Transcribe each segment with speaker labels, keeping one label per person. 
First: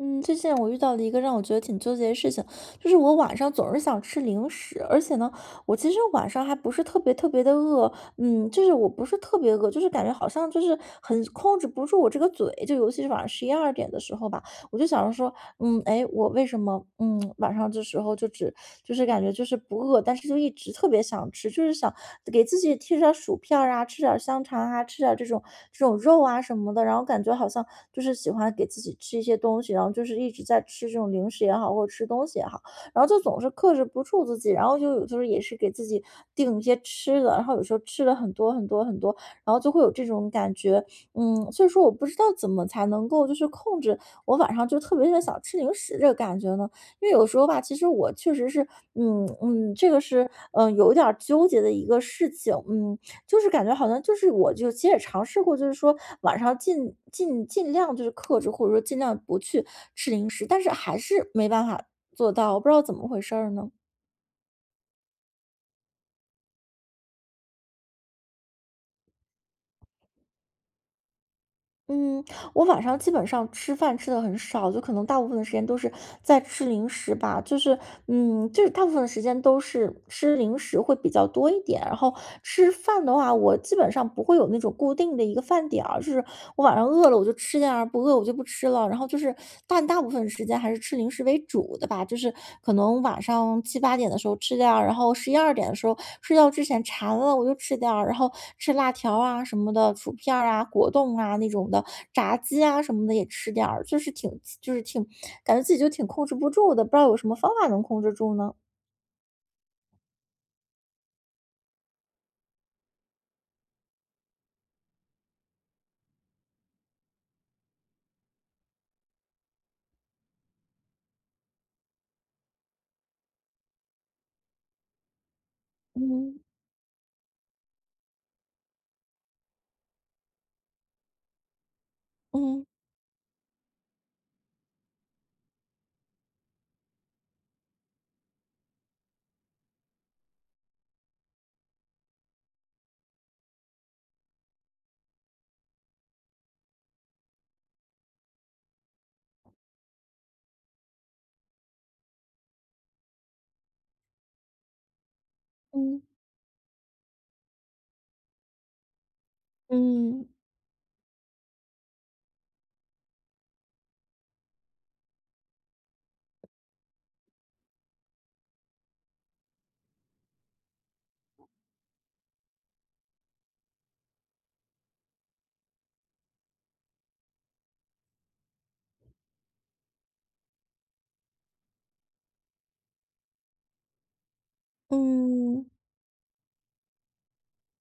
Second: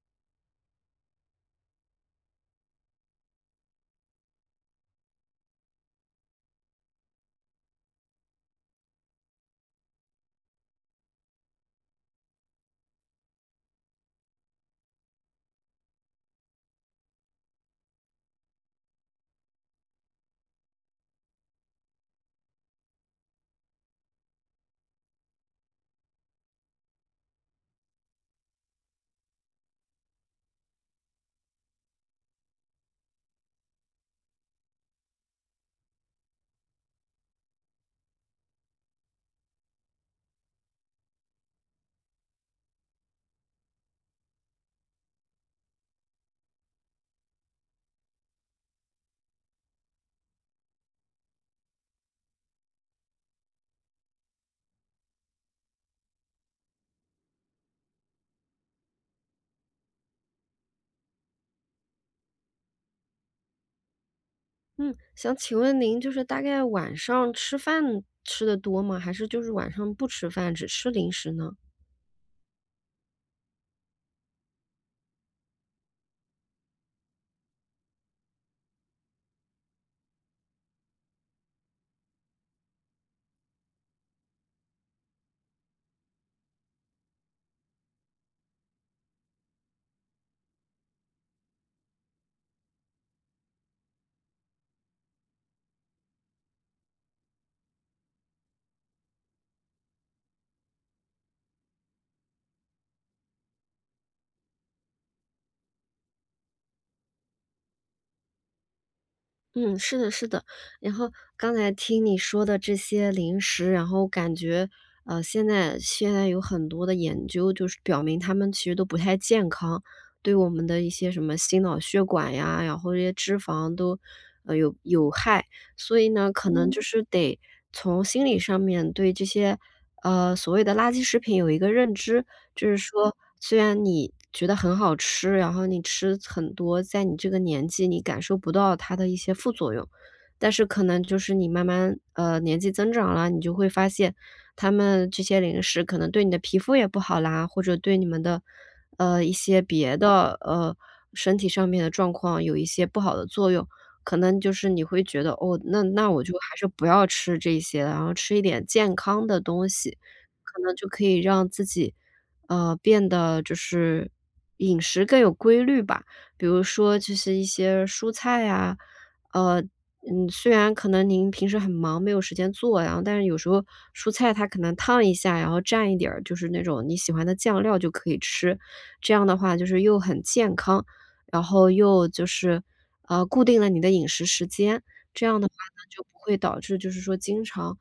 Speaker 1: 嗯，最近我遇到了一个让我觉得挺纠结的事情，就是我晚上总是想吃零食，而且呢，我其实晚上还不是特别特别的饿，就是我不是特别饿，就是感觉好像就是很控制不住我这个嘴，就尤其是晚上十一二点的时候吧，我就想着说，哎，我为什么晚上这时候就感觉就是不饿，但是就一直特别想吃，就是想给自己吃点儿薯片儿啊，吃点儿香肠啊，吃点儿这种肉啊什么的，然后感觉好像就是喜欢给自己吃一些东西，然后就是一直在吃这种零食也好，或者吃东西也好，然后就总是克制不住自己，然后就有时候也是给自己定一些吃的，然后有时候吃了很多，然后就会有这种感觉，所以说我不知道怎么才能够就是控制。我晚上就特别特别想吃零食这个感觉呢？因为有时候吧，其实我确实是，嗯嗯，这个是，有一点儿纠结的一个事情，就是感觉好像就是我就其实也尝试过，就是说晚上尽量就是克制，或者说尽量不去吃零食，但是还是没办法做到，我不知道怎么回事儿呢。
Speaker 2: 嗯，想请问您就是大概晚上吃饭吃的多吗？还是就是晚上不吃饭，只吃零食呢？
Speaker 1: 嗯，我晚上基本上吃饭吃的很少，就可能大部分的时间都是在吃零食吧，就是，就是大部分的时间都是吃零食会比较多一点。然后吃饭的话，我基本上不会有那种固定的一个饭点儿，就是我晚上饿了我就吃点儿，不饿我就不吃了。然后就是但大部分时间还是吃零食为主的吧，就是可能晚上七八点的时候吃点然后十一二点的时候睡觉之前馋了我就吃点然后吃辣条啊什么的，薯片儿啊、果冻啊那种的，炸鸡啊什么的也吃点就是挺感觉自己就挺控制不住的，不知道有什么方法能控制住呢？
Speaker 2: 嗯，是的，是的。然后刚才听你说的这些零食，然后感觉，现在有很多的研究，就是表明它们其实都不太健康，对我们的一些什么心脑血管呀，然后这些脂肪都，有害。所以呢，
Speaker 1: 嗯，
Speaker 2: 可能就嗯是得从心理上面对这些，所谓的垃圾食品有一个认知。
Speaker 1: 嗯，
Speaker 2: 就是说，虽然你觉得很好吃，然后你吃很多，在你这个年纪你感受不到它的一些副作用，但是可能就是你慢慢年纪增长了，你就会发现他们这些零食可能对你的皮肤也不好啦，或者对你们的一些别的身体上面的状况有一些不好的作用。可能就是你会觉得哦，那
Speaker 1: 嗯，
Speaker 2: 那我就还是不要吃这些了，然后吃一点健康的东西，
Speaker 1: 嗯，
Speaker 2: 可能就可以让自己变得就是饮食更有规律吧。比如说就是一些蔬菜呀，虽然可能您平时很忙，没有时间做，然后但是有时候蔬菜它可能烫一下，然后蘸一点儿就是那种你喜欢的酱料就可以吃。这样的话就是又很健康，然后又就是，固定了你的饮食时间。这样的话
Speaker 1: 嗯。
Speaker 2: 呢，就不会导致就是说经常，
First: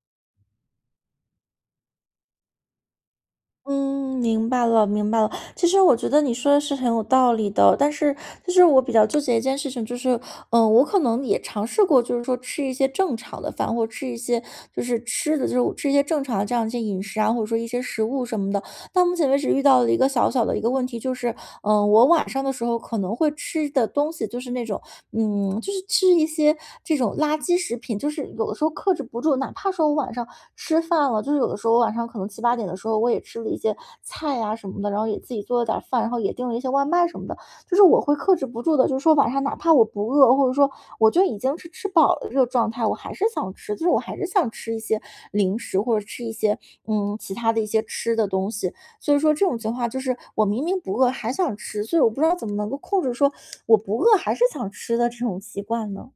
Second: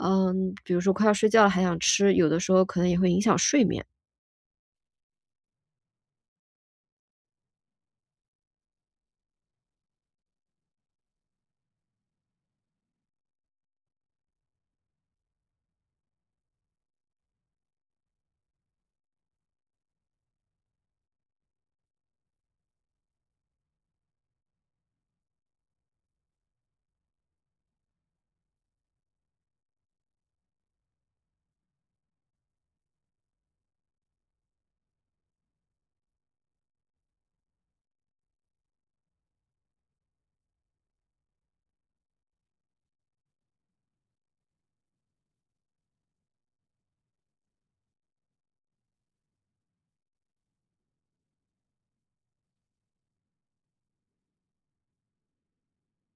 Speaker 2: 嗯，比如说快要睡觉了还想吃，有的时候可能也会影响睡眠。
Speaker 1: 嗯，明白了，明白了。其实我觉得你说的是很有道理的，但是就是我比较纠结一件事情，就是，我可能也尝试过，就是说吃一些正常的饭，或者吃一些就是吃的，就是吃一些正常的这样一些饮食啊，或者说一些食物什么的。到目前为止遇到了一个小小的一个问题，就是，我晚上的时候可能会吃的东西就是那种就是吃一些这种垃圾食品，就是有的时候克制不住，哪怕说我晚上吃饭了，就是有的时候我晚上可能七八点的时候，我也吃了一些菜呀、什么的，然后也自己做了点饭，然后也订了一些外卖什么的，就是我会克制不住的，就是说晚上哪怕我不饿，或者说我就已经是吃饱了这个状态，我还是想吃，就是我还是想吃一些零食或者吃一些其他的一些吃的东西，所以说这种情况就是我明明不饿还想吃，所以我不知道怎么能够控制说我不饿还是想吃的这种习惯呢？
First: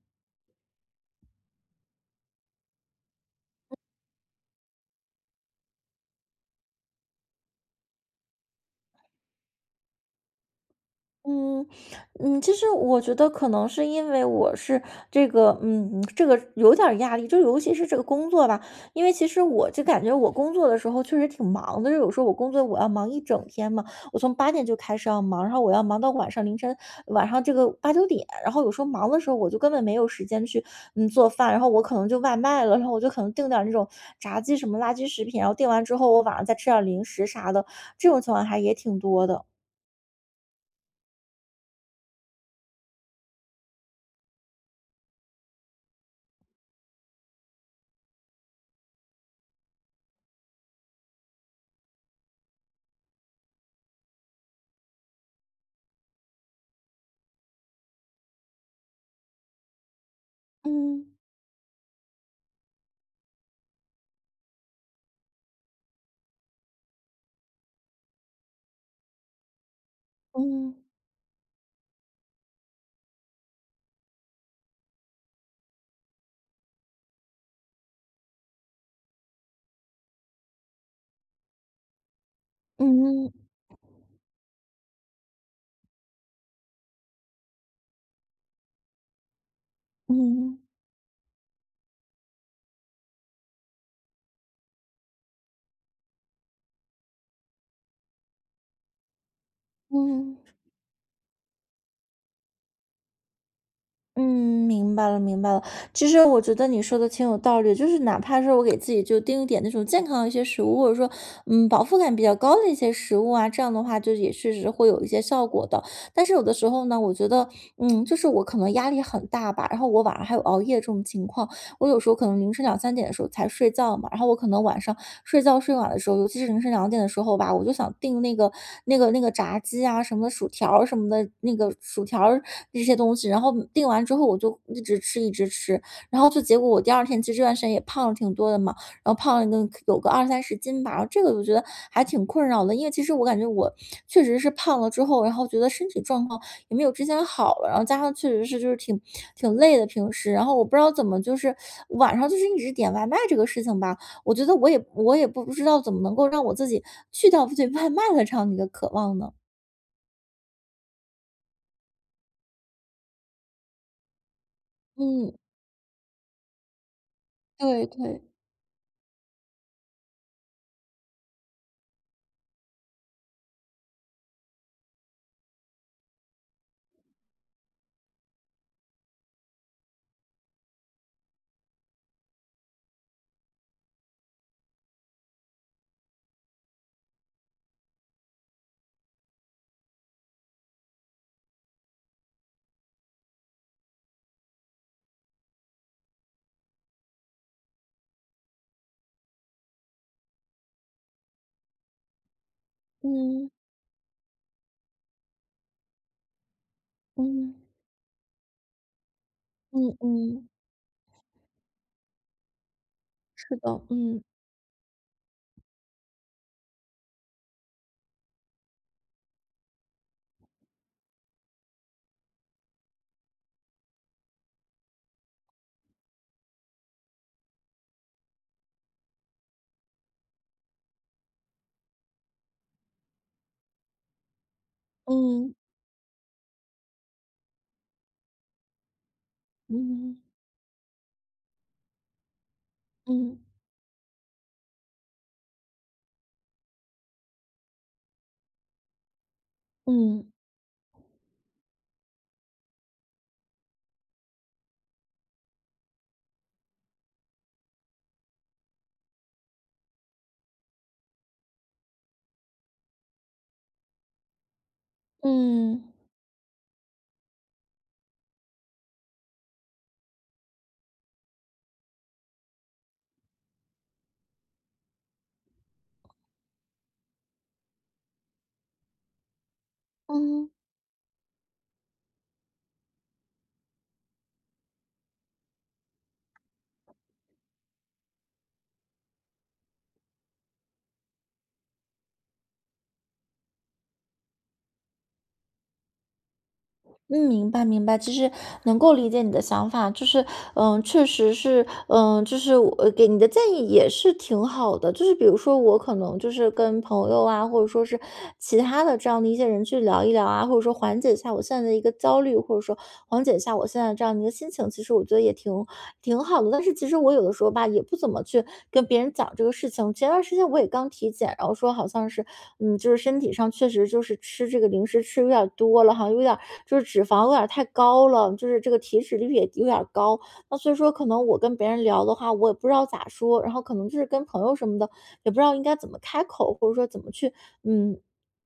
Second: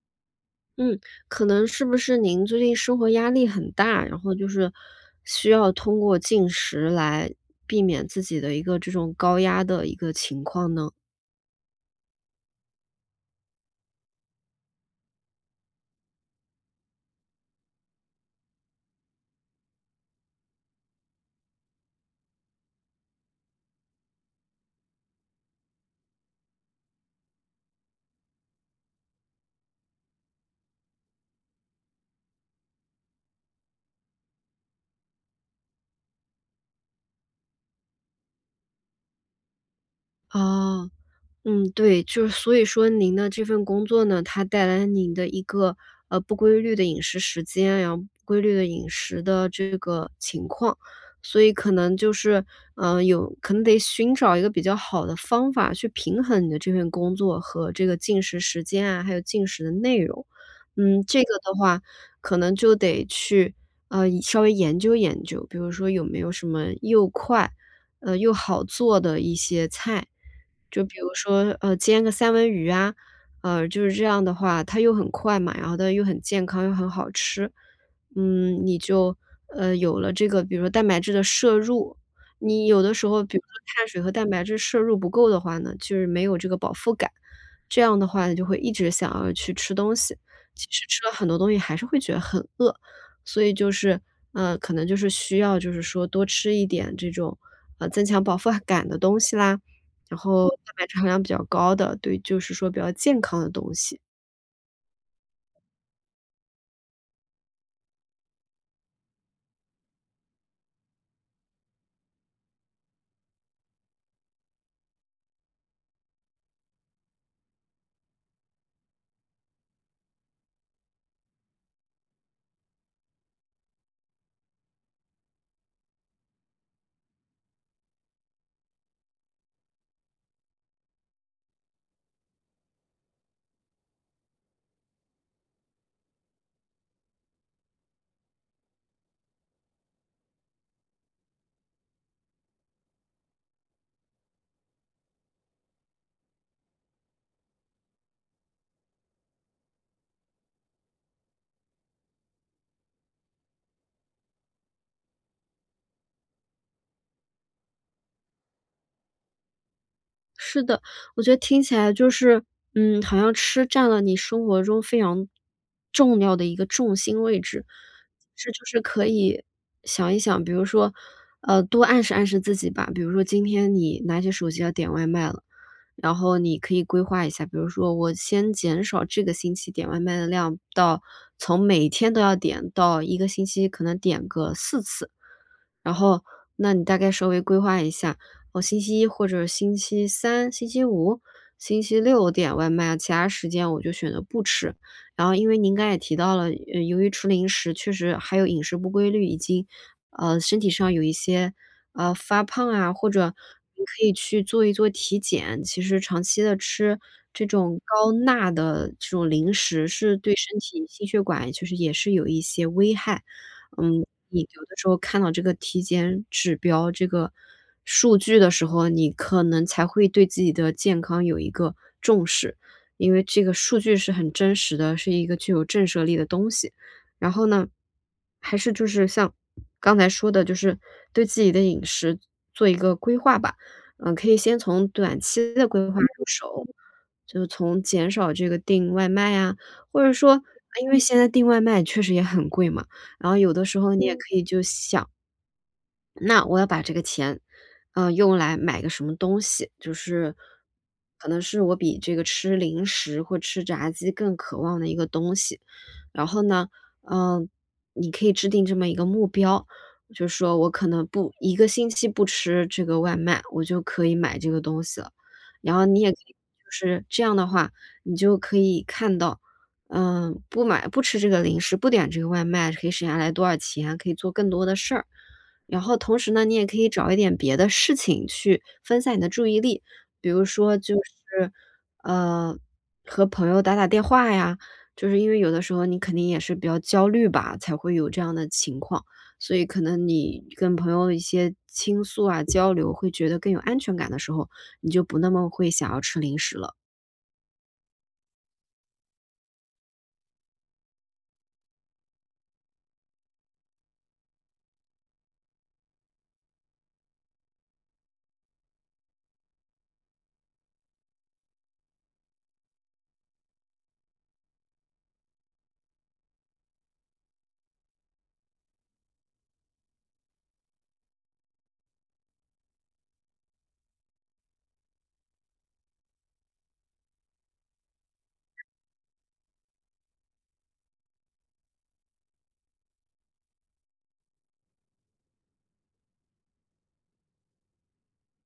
Speaker 2: 嗯，可能是不是您最近生活压力很大，然后就是需要通过进食来避免自己的一个这种高压的一个情况呢？
Speaker 1: 嗯，其实我觉得可能是因为我是这个，这个有点儿压力，就尤其是这个工作吧，因为其实我就感觉我工作的时候确实挺忙的，就有时候我工作我要忙一整天嘛，我从八点就开始要忙，然后我要忙到晚上凌晨，晚上这个八九点，然后有时候忙的时候我就根本没有时间去做饭，然后我可能就外卖了，然后我就可能订点儿那种炸鸡什么垃圾食品，然后订完之后我晚上再吃点儿零食啥的，这种情况还也挺多的，
Speaker 2: 啊。嗯，对，就是所以说您的这份工作呢，它带来您的一个，不规律的饮食时间，然后不规律的饮食的这个情况，所以可能就是，嗯，有可能得寻找一个比较好的方法去平衡你的这份工作和这个进食时间啊，还有进食的内容。嗯，
Speaker 1: 嗯
Speaker 2: 这个的话可能就得去，稍微研究研究，比如说有没有什么又快，又好做的一些菜。
Speaker 1: 嗯。
Speaker 2: 就比如说，煎个三文鱼啊，就是这样的话，它又很快嘛，然后它又很健康，又很好吃。嗯，你就，有了这个，比如说蛋白质的摄入，你有的时候，
Speaker 1: 嗯
Speaker 2: 比如说碳水和蛋白质摄入不够的话呢，就是没有这个饱腹感，这样的话你就会一直想要去吃东西，
Speaker 1: 嗯
Speaker 2: 其实吃了很多东西还是会觉得很饿，所以就是，可能就是需要就是说多吃一点这种，增强饱腹感的东西啦。然
Speaker 1: 嗯
Speaker 2: 后蛋白质含量比较高的，对，就是说比较健康的东西。
Speaker 1: 嗯，明白了明白了。其实我觉得你说的挺有道理，就是哪怕是我给自己就定一点那种健康的一些食物，或者说饱腹感比较高的一些食物啊，这样的话就也确实会有一些效果的。但是有的时候呢，我觉得就是我可能压力很大吧，然后我晚上还有熬夜这种情况，我有时候可能凌晨两三点的时候才睡觉嘛，然后我可能晚上睡觉睡晚的时候，尤其是凌晨两点的时候吧，我就想订那个炸鸡啊，什么薯条儿什么的，那个薯条儿这些东西，然后订完之后我就一直吃，然后就结果我第二天其实这段时间也胖了挺多的嘛，然后胖了个有个二三十斤吧，然后这个我觉得还挺困扰的，因为其实我感觉我确实是胖了之后，然后觉得身体状况也没有之前好了，然后加上确实是就是挺累的平时，然后我不知道怎么就是晚上就是一直点外卖这个事情吧，我觉得我也不知道怎么能够让我自己去掉 对外卖的这样的一个渴望呢？
Speaker 2: 是的，我觉得听起来就是，嗯，好像吃占了你生活中非常
Speaker 1: 嗯，
Speaker 2: 重要的一个重心位置。
Speaker 1: 对对，
Speaker 2: 这就是可以想一想，比如说，多暗示暗示自己吧。比如说今天你拿起手机要点外卖了，然后你可以规划一下，比如说我先减少这个星期点外卖的量到从每天都要点到一个星期可能点个四次。然后，那你大概稍微规划一下，我星期一或者星期三、星期五、星期六点外卖，其他时间我就选择不吃。然后因为您刚才也提到了，由于吃零食确实还有饮食不规律，已经，身体上有一些，发胖啊，或者
Speaker 1: 嗯
Speaker 2: 你可以去做一做体检。其实长期的吃这
Speaker 1: 嗯
Speaker 2: 种高钠的这种零食，
Speaker 1: 嗯
Speaker 2: 是对
Speaker 1: 嗯，
Speaker 2: 身体心血管其实也是有一些危害。
Speaker 1: 是的，
Speaker 2: 嗯，
Speaker 1: 嗯
Speaker 2: 你有的时候看到这个体检指标、这个数据的时候，你可能才会对自己的健康有一个重视，因为这个数据是很真实的，是一个具有震慑力的东西。然后呢，还是就是像刚才说的，就是对自己的饮食做一个规划吧。嗯，可以先从短期
Speaker 1: 嗯
Speaker 2: 的规划嗯入手，就是从减少这个订外卖啊，或者
Speaker 1: 嗯
Speaker 2: 说啊因为现在订外卖确实也很贵嘛，然
Speaker 1: 嗯
Speaker 2: 后
Speaker 1: 嗯
Speaker 2: 有的时候你也嗯可以就想，那我要把这个钱，用来买个什么东西，就
Speaker 1: 嗯
Speaker 2: 是可能是我比这个吃零食或吃炸鸡更渴望的一个东西。然后呢，嗯，你可以制定这么一个目标，就是说我可能不一个星期不吃这个外卖，我就可以买这个东西了。然
Speaker 1: 嗯。
Speaker 2: 后你也可以就是这样的话，你就可以看到，嗯，不买不吃这个零食，不点这个外卖，可以省下来多少钱，可以做更多的事儿。然后同时呢，你也可以找一点别的事情去分散你的注意力，比如
Speaker 1: 嗯
Speaker 2: 说就是，呃，和朋友打打电话呀，就是因为有的时候你肯定也是比较焦虑吧，才会有这样的情况，所以可能你跟朋友一些倾诉啊、交流，会觉得更有安全感的时候，你就不那么会想要吃零食了。
Speaker 1: 嗯，明白明白，其实能够理解你的想法，就是，确实是，就是我给你的建议也是挺好的，就是比如说我可能就是跟朋友啊，或者说是其他的这样的一些人去聊一聊啊，或者说缓解一下我现在的一个焦虑，或者说缓解一下我现在这样的一个心情，其实我觉得也挺挺好的。但是其实我有的时候吧，也不怎么去跟别人讲这个事情。前段时间我也刚体检，然后说好像是，就是身体上确实就是吃这个零食吃有点多了，好像有点。就是脂肪有点儿太高了，就是这个体脂率也有点儿高。那所以说可能我跟别人聊的话，我也不知道咋说，然后可能就是跟朋友什么的，也不知道应该怎么开口，或者说怎么去，嗯。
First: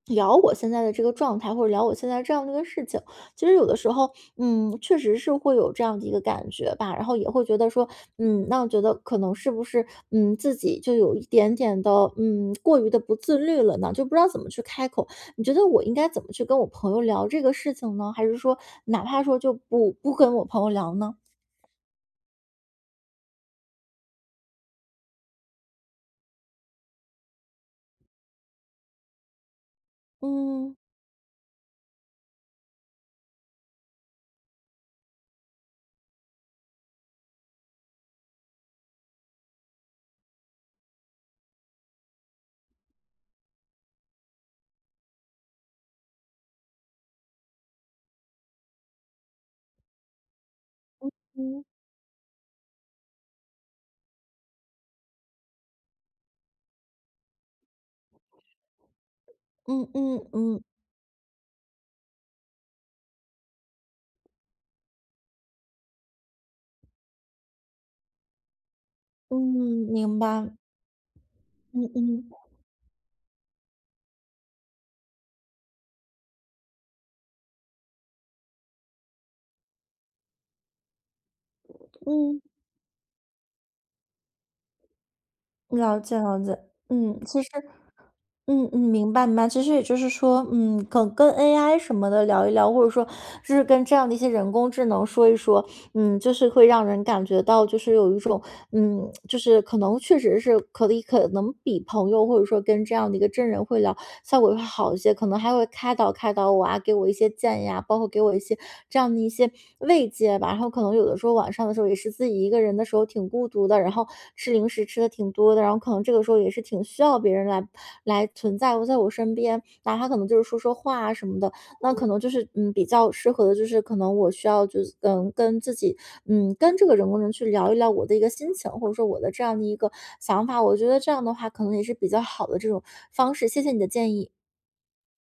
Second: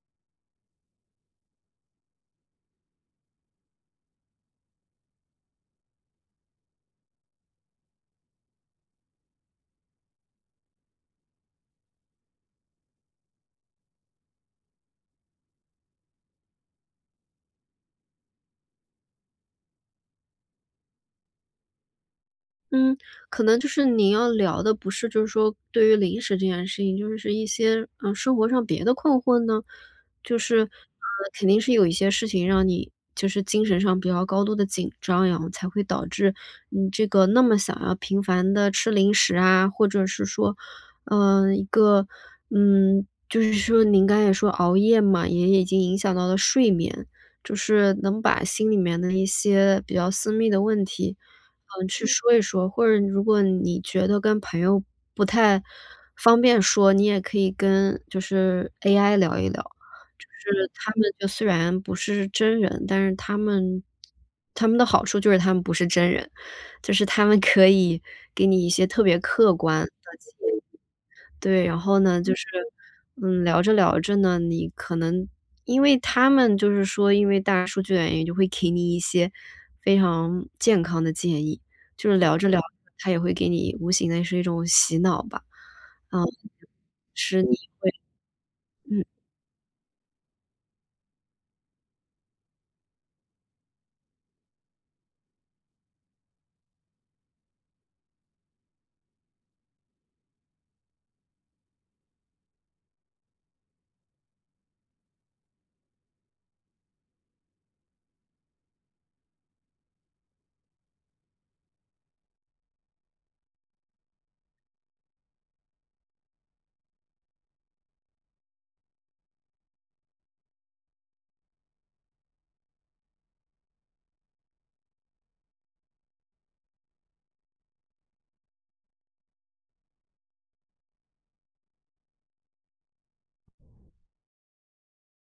Speaker 1: 聊我现在的这个状态，或者聊我现在这样的一个事情，其实有的时候，确实是会有这样的一个感觉吧，然后也会觉得说，那我觉得可能是不是，自己就有一点点的，过于的不自律了呢？就不知道怎么去开口，你觉得我应该怎么去跟我朋友聊这个事情呢？还是说哪怕说就不跟我朋友聊呢？
Speaker 2: 嗯，可能就是你要聊的不是就是说对于零食这件事情，就是是一些，生活上别的困惑呢？就是，
Speaker 1: 嗯
Speaker 2: 肯定是有一些事情让你就是精神上比较高度的紧张，然后才会导致你这个那么想要频繁的吃零食啊，或者是说，嗯一个嗯，就是说您刚才也说熬夜嘛，也已经影响到了睡眠，就是能把心里面的一些比较私密的问题
Speaker 1: 嗯
Speaker 2: 嗯，去说一说，或者如果你觉得跟朋友不太方便说，你也可以跟就是 AI 聊一聊。
Speaker 1: 嗯嗯
Speaker 2: 就
Speaker 1: 嗯
Speaker 2: 是他们就虽然不是真人，但是他们的好处就是他们不是真人，就是他们可以给你一些特别
Speaker 1: 嗯，
Speaker 2: 客观
Speaker 1: 明白。
Speaker 2: 对，然
Speaker 1: 嗯
Speaker 2: 后呢，
Speaker 1: 嗯
Speaker 2: 就是，嗯，聊着聊着呢，你可能因为他们就是说，因为大数据的原因，就会给你一些非常健康的建议，就是聊
Speaker 1: 嗯，
Speaker 2: 着聊着，他也会给你无形的是一种洗脑吧，
Speaker 1: 了解
Speaker 2: 嗯，
Speaker 1: 了解。嗯，其
Speaker 2: 是
Speaker 1: 实，
Speaker 2: 你
Speaker 1: 嗯嗯，
Speaker 2: 嗯。
Speaker 1: 明白明白。其实也就是说，可能跟 AI 什么的聊一聊，或者说就是跟这样的一些人工智能说一说，就是会让人感觉到就是有一种，就是可能确实是可以可能比朋友或者说跟这样的一个真人会聊效果会好一些，可能还会开导开导我啊，给我一些建议啊，包括给我一些这样的一些慰藉吧。然后可能有的时候晚上的时候也是自己一个人的时候挺孤独的，然后吃零食吃的挺多的，然后可能这个时候也是挺需要别人来来存在我在我身边，哪怕可能就是说说话啊什么的，那可能就是比较适合的，就是可能我需要就是跟自己跟这个人工人去聊一聊我的一个心情，或者说我的这样的一个想法，我觉得这样的话可能也是比较好的这种方式。谢谢你的建议。